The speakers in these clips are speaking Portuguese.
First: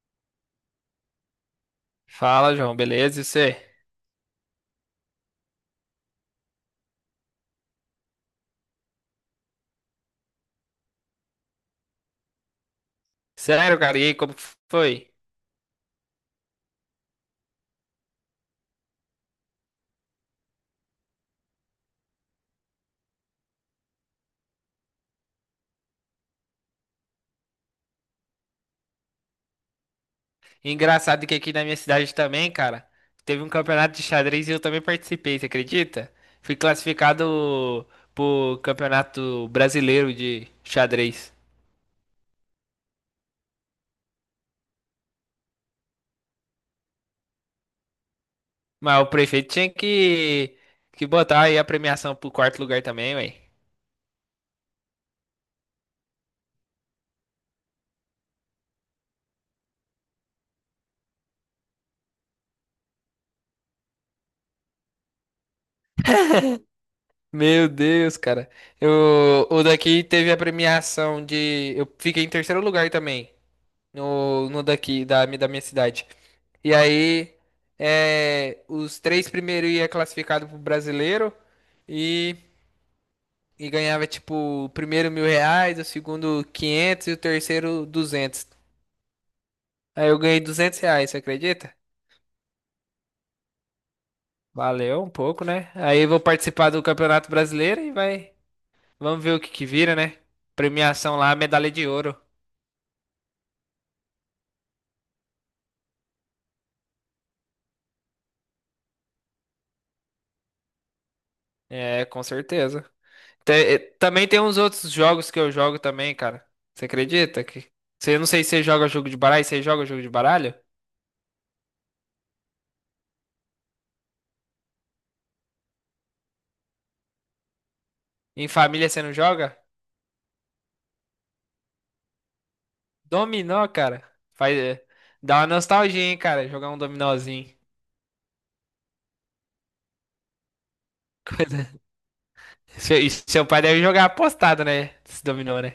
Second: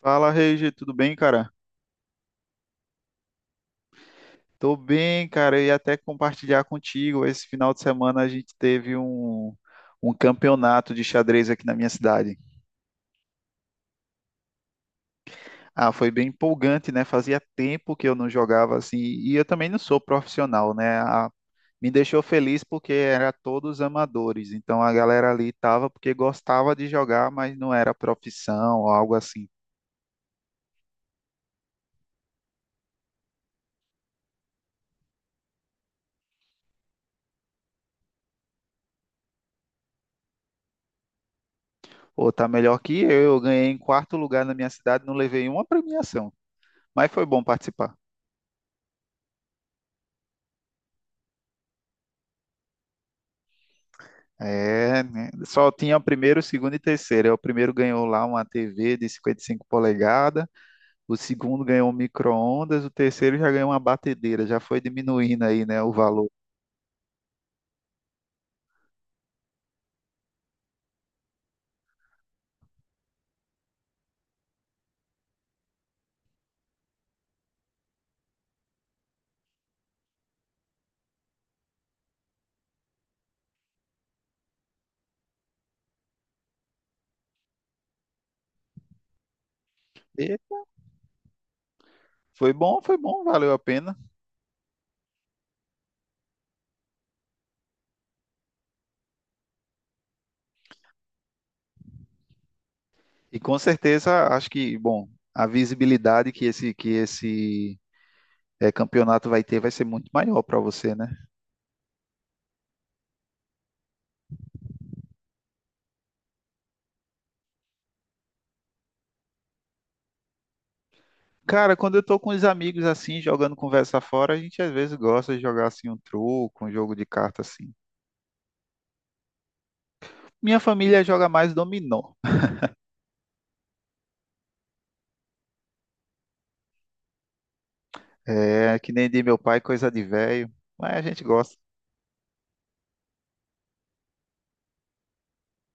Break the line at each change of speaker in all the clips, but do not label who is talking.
Fala, Regi, tudo bem, cara?
Fala, João, beleza? E você?
Tô bem, cara. Eu ia até compartilhar contigo. Esse final de semana a gente teve um campeonato de xadrez aqui na minha cidade.
Sério, cara, e aí, como que foi?
Ah, foi bem empolgante, né? Fazia tempo que eu não jogava assim. E eu também não sou profissional, né? Me deixou feliz porque era todos amadores. Então a galera ali tava porque gostava de jogar, mas não era profissão ou algo assim.
Engraçado que aqui na minha cidade também, cara, teve um campeonato de xadrez e eu também participei, você acredita? Fui classificado pro Campeonato Brasileiro de Xadrez.
Ou tá melhor que eu. Eu ganhei em quarto lugar na minha cidade, não levei uma premiação. Mas foi bom participar.
Mas o prefeito tinha que botar aí a premiação pro quarto lugar também, ué.
É, né? Só tinha o primeiro, o segundo e o terceiro. Aí o primeiro ganhou lá uma TV de 55 polegadas, o segundo ganhou um micro-ondas, o terceiro já ganhou uma batedeira, já foi diminuindo aí, né, o valor.
Meu Deus, cara. O daqui teve a premiação de. Eu fiquei em terceiro lugar também. No daqui, da minha cidade. E aí, os três primeiros ia classificado pro brasileiro e, e ganhava, tipo, o primeiro R$ 1.000, o segundo 500 e o terceiro 200. Aí eu
E
ganhei R$ 200, você acredita?
foi bom, valeu a pena.
Valeu um pouco, né? Aí eu vou participar do Campeonato Brasileiro e vai. Vamos ver o que que vira, né? Premiação lá, medalha de ouro.
E com certeza, acho que, bom, a visibilidade que esse campeonato vai ter vai ser muito maior para você, né?
É, com certeza. Também tem uns outros jogos que eu jogo também, cara. Você acredita que? Eu não sei se você joga jogo de baralho, você joga jogo de baralho?
Cara, quando eu tô com os amigos assim, jogando conversa fora, a gente às vezes gosta de jogar assim um truco, um jogo de carta assim.
Em família você não joga?
Minha família joga mais dominó.
Dominó, cara. Faz, é, Dá uma nostalgia, hein, cara, jogar um dominózinho.
É, que nem de meu pai, coisa de velho. Mas a gente gosta.
Coisa- e seu pai deve jogar apostado, né? Esse dominó, né?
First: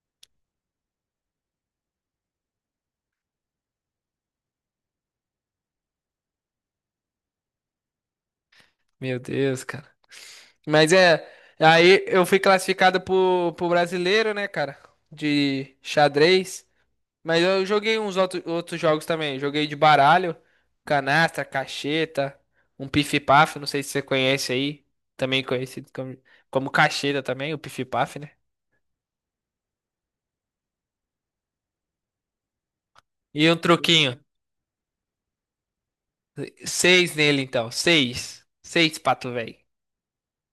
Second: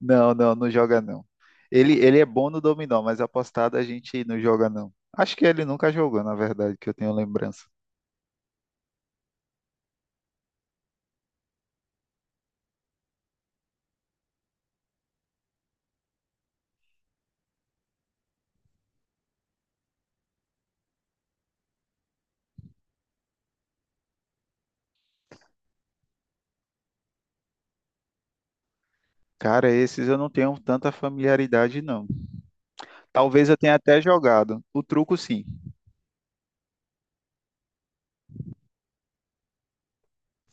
Não, não, não joga não. Ele é bom no dominó, mas apostado a gente não joga não. Acho que ele nunca jogou, na verdade, que eu tenho lembrança.
Meu Deus, cara. Mas é. Aí eu fui classificado pro brasileiro, né, cara? De xadrez. Mas eu joguei uns outros jogos também. Joguei de baralho, canastra, cacheta, um pif-paf, não sei se você conhece aí. Também conhecido como cacheta também, o pif-paf, né?
Cara, esses eu não tenho tanta familiaridade não. Talvez
E
eu
um
tenha até
truquinho.
jogado. O truco sim.
Seis nele, então. Seis. Seis, pato, velho.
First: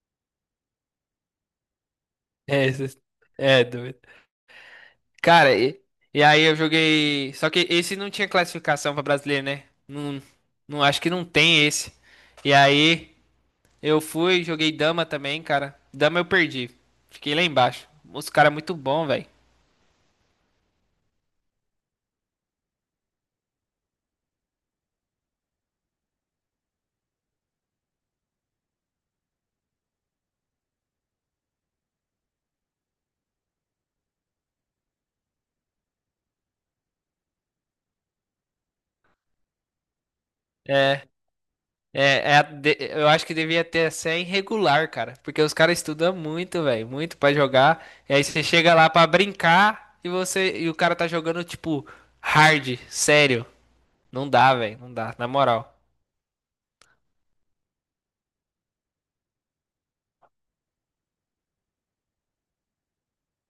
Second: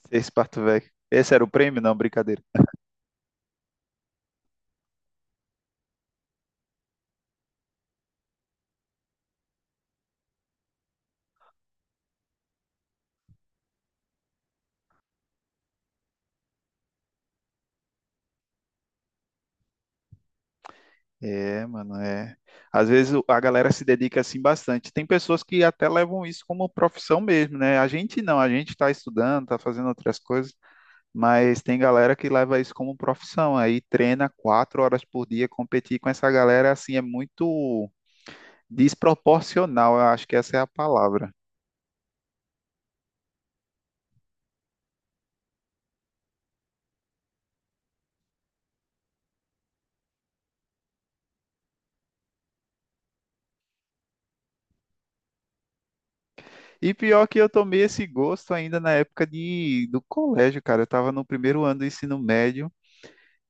Esse parto velho. Esse era o prêmio? Não, brincadeira.
É, é doido. Cara, e aí eu joguei. Só que esse não tinha classificação pra brasileiro, né? Não, não acho que não tem esse. E aí eu joguei dama também, cara. Dama eu perdi. Fiquei lá embaixo. Os caras muito bom, velho.
É, mano, é. Às vezes a galera se dedica assim bastante. Tem pessoas que até levam isso como profissão mesmo, né? A gente não, a gente tá estudando, tá fazendo outras coisas. Mas tem galera que leva isso como profissão, aí treina 4 horas por dia, competir com essa galera assim é muito desproporcional, eu acho que essa é a palavra.
É a eu acho que devia ter ser irregular, cara. Porque os caras estudam muito, velho. Muito pra jogar. E aí você chega lá pra brincar e você e o cara tá jogando, tipo, hard, sério. Não dá, velho. Não dá, na moral.
E pior que eu tomei esse gosto ainda na época de, do colégio, cara. Eu estava no primeiro ano do ensino médio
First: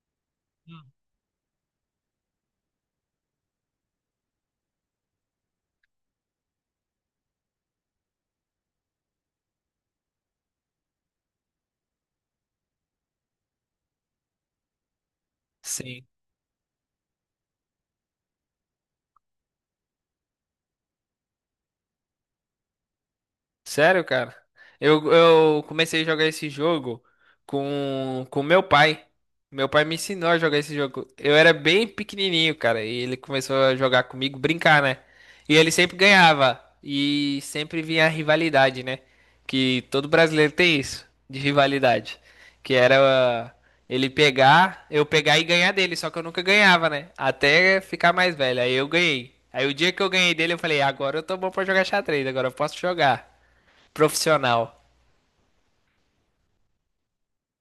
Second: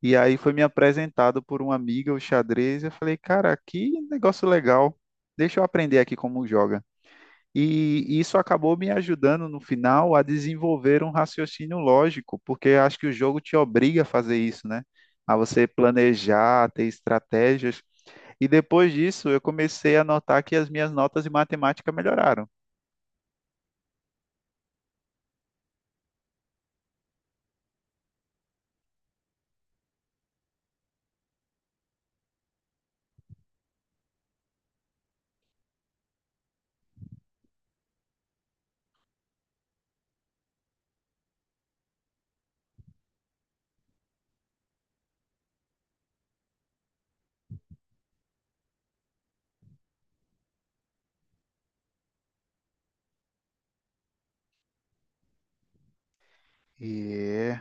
e aí foi me apresentado por uma amiga o xadrez. Eu falei, cara, que negócio legal. Deixa eu aprender aqui como joga. E isso acabou me ajudando no final a desenvolver um raciocínio lógico, porque acho que o jogo te obriga a fazer isso, né? A você
Sim.
planejar, ter estratégias. E depois disso, eu comecei a notar que as minhas notas de matemática melhoraram.
Sério, cara? Eu comecei a jogar esse jogo com meu pai. Meu pai me ensinou a jogar esse jogo. Eu era bem pequenininho, cara, e ele começou a jogar comigo, brincar, né? E ele sempre ganhava e sempre vinha a rivalidade, né? Que todo brasileiro tem isso de rivalidade, que era ah, ele pegar, eu pegar e ganhar dele, só que eu nunca ganhava, né? Até ficar mais velho. Aí eu ganhei. Aí o dia que eu ganhei dele, eu falei: "Agora eu tô bom pra jogar xadrez, agora eu posso jogar". Profissional.
E,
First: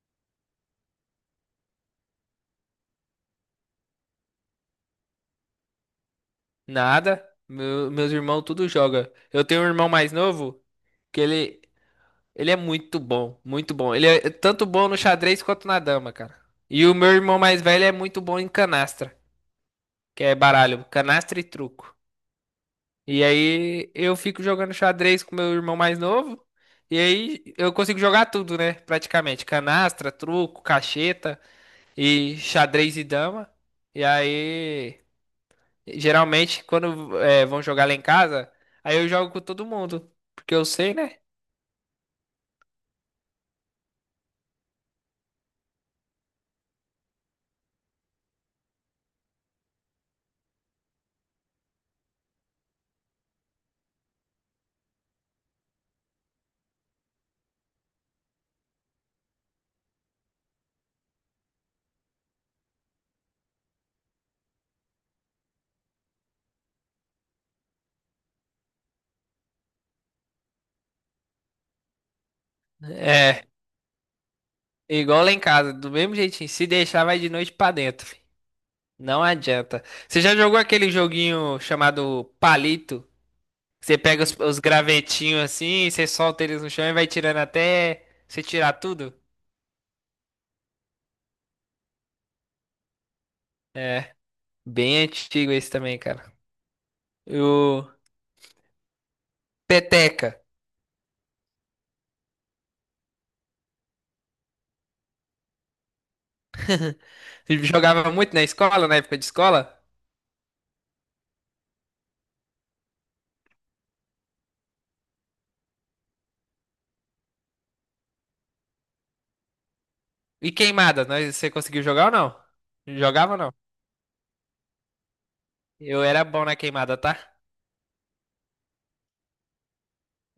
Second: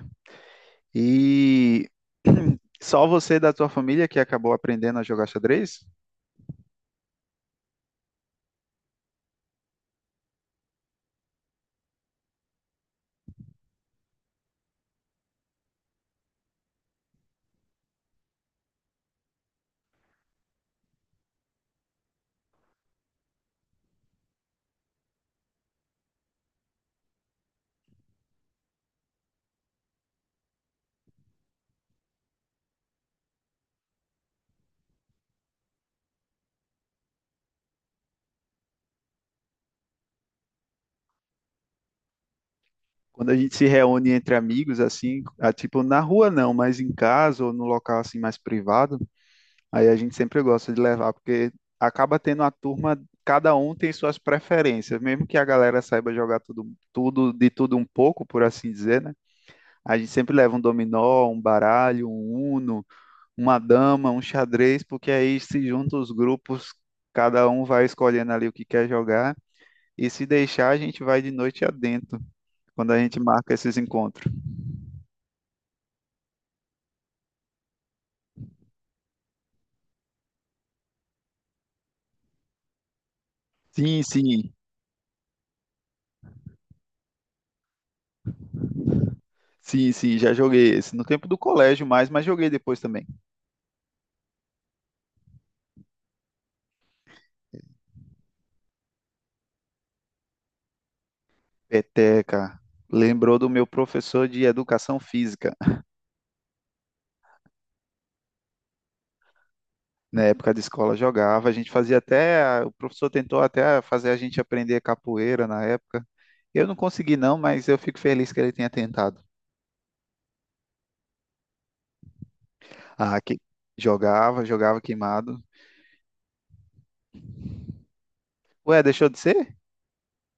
e só você da tua família que acabou aprendendo a jogar xadrez?
Nada. Meus irmãos tudo joga. Eu tenho um irmão mais novo que ele é muito bom, muito bom. Ele é tanto bom no xadrez quanto na dama, cara. E o meu irmão mais velho é muito bom em canastra, que é baralho, canastra e truco. E aí eu fico jogando xadrez com meu irmão mais novo, e aí eu consigo jogar tudo, né? Praticamente, canastra, truco, cacheta e xadrez e dama. E aí Geralmente, quando é, vão jogar lá em casa, aí eu jogo com todo mundo. Porque eu sei, né?
Quando a gente se reúne entre amigos, assim, ah, tipo, na rua não, mas em casa ou no local assim mais privado, aí a gente sempre gosta de levar, porque acaba tendo a turma, cada um tem suas preferências, mesmo que a galera saiba jogar tudo, tudo de tudo um pouco, por assim dizer, né? A gente sempre leva um dominó, um baralho, um uno, uma dama, um xadrez, porque aí se juntam os grupos, cada um vai escolhendo ali o que quer jogar, e se deixar, a gente vai de noite adentro, quando a gente
É,
marca esses encontros.
igual lá em casa, do mesmo jeitinho. Se deixar, vai de noite pra dentro. Fi. Não adianta. Você já jogou aquele joguinho chamado palito? Você
Sim,
pega os,
sim.
os gravetinhos assim, você solta eles no chão e vai tirando até você tirar tudo?
Sim, sim, já joguei esse no tempo do colégio mais, mas joguei depois também.
É, bem antigo esse também, cara. O peteca.
Peteca. Lembrou do meu professor de educação física.
Eu jogava muito na escola, na época de escola.
Na época de escola jogava, a gente fazia até, o professor tentou até fazer a gente aprender capoeira na época. Eu não consegui não, mas eu fico feliz que ele tenha tentado.
E queimada, você conseguiu jogar ou não?
Ah,
Jogava
que
ou não?
jogava, jogava queimado.
Eu era bom na queimada, tá?
Ué, deixou de ser?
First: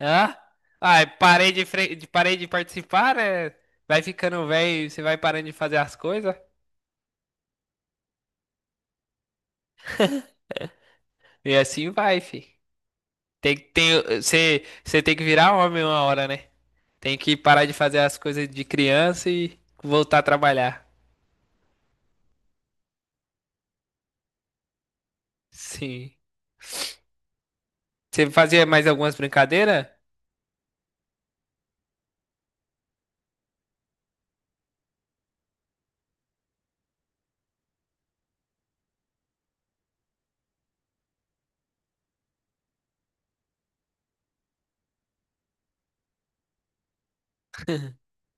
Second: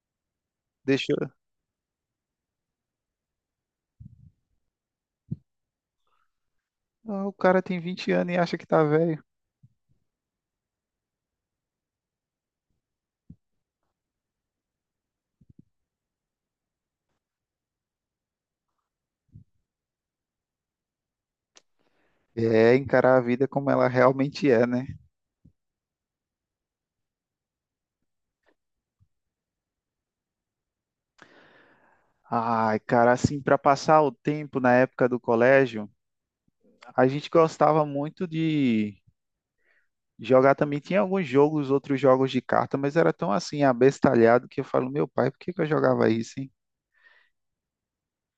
Hã? Ai,
Deixou.
parei de participar, né? Vai ficando velho, você vai parando de fazer as coisas.
Ah, o cara tem 20 anos e acha que tá velho.
E assim vai, fi. Você tem que virar homem uma hora, né? Tem que parar de fazer as coisas de criança e voltar a trabalhar.
É encarar a vida como ela realmente é, né?
Sim. Você fazia mais algumas brincadeiras?
Ai, cara, assim, para passar o tempo na época do colégio, a gente gostava muito de jogar também. Tinha alguns jogos, outros jogos de carta, mas era tão assim, abestalhado que eu falo, meu pai, por que que eu jogava isso, hein?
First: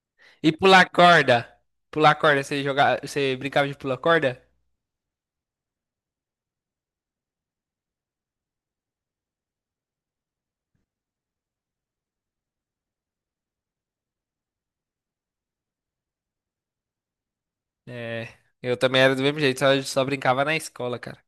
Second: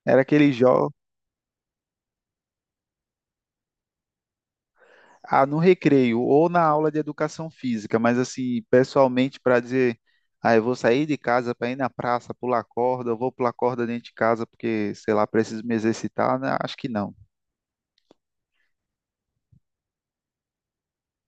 Era aquele
E pular
jogo,
corda? Pular corda, você brincava de pular corda?
ah, no recreio ou na aula de educação física, mas assim, pessoalmente para dizer, ah, eu vou sair de casa para ir na praça pular corda, eu vou pular corda dentro de casa porque, sei lá, preciso me exercitar, né? Acho que não.
É, eu também era do mesmo jeito, só brincava na escola, cara.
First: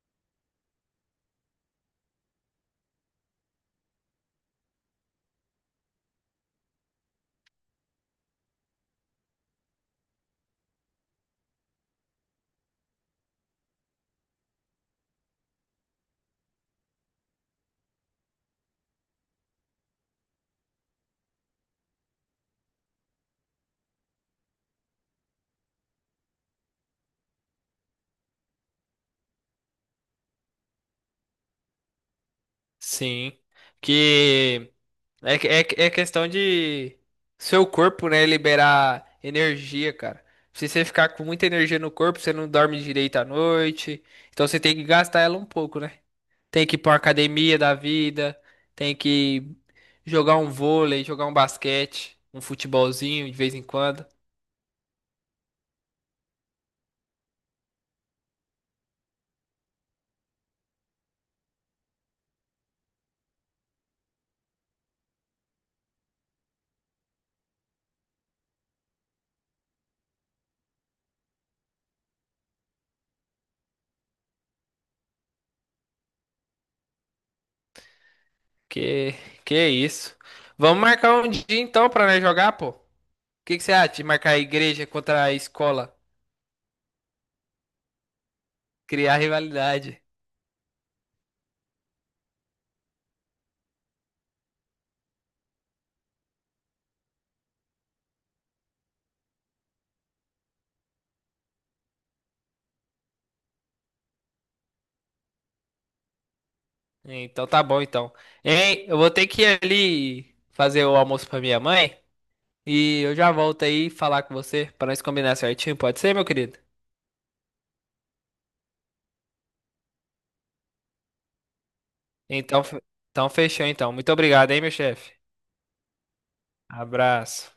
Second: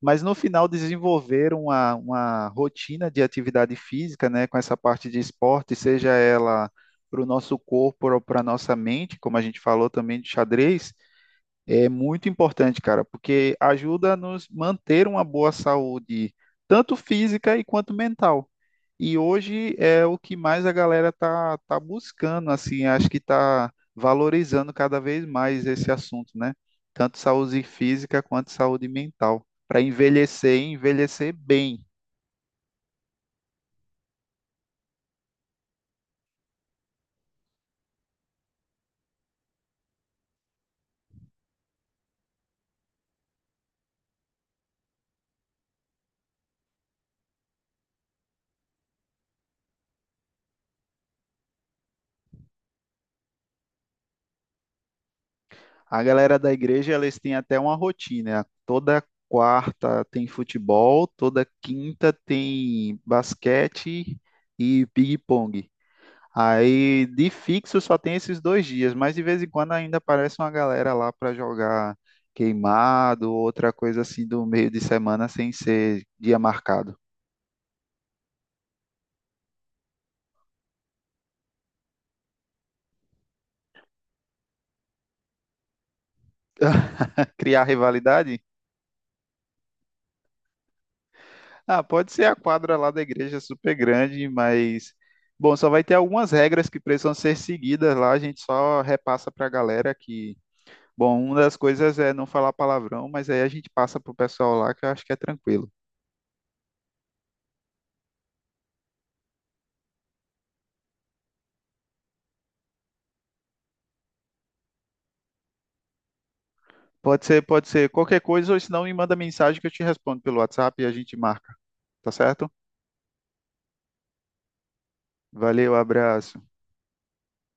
Mas no final desenvolveram uma rotina de atividade física, né, com essa parte de esporte, seja ela para o nosso corpo ou para a nossa mente, como a gente falou também de xadrez, é muito importante, cara, porque ajuda a nos manter uma boa saúde, tanto física e quanto mental. E hoje é o que mais a galera tá buscando, assim, acho que tá valorizando cada vez mais esse assunto, né? Tanto saúde física quanto saúde mental, para envelhecer e envelhecer bem.
Sim. Que é questão de seu corpo, né, liberar energia, cara. Se você ficar com muita energia no corpo, você não dorme direito à noite. Então você tem que gastar ela um pouco, né? Tem que ir pra uma academia da vida, tem que jogar um vôlei, jogar um basquete, um futebolzinho de vez em quando.
A galera da igreja, eles têm até uma rotina. Né? Toda quarta tem futebol, toda quinta tem basquete e ping-pong. Aí, de fixo, só tem esses dois dias, mas de vez em quando ainda aparece uma galera lá para jogar queimado, outra coisa assim do meio de semana sem ser dia marcado.
Que que é isso? Vamos marcar um dia então pra nós jogar, pô. O que que você acha de marcar a igreja contra a escola?
Criar rivalidade?
Criar rivalidade.
Ah, pode ser a quadra lá da igreja super grande, mas bom, só vai ter algumas regras que precisam ser seguidas lá, a gente só repassa para a galera que, bom, uma das coisas é não falar palavrão, mas aí a gente passa pro pessoal lá que eu acho que é tranquilo.
Então tá bom, então. Hein, eu vou ter que ir ali fazer o almoço pra minha mãe e eu já volto aí falar com você pra nós combinar certinho, pode ser, meu querido?
Pode ser qualquer coisa, ou se não me manda mensagem que eu te respondo pelo WhatsApp e a gente marca, tá certo?
Então, fe- então fechou, então. Muito obrigado, hein, meu chefe.
Valeu, abraço.
Abraço.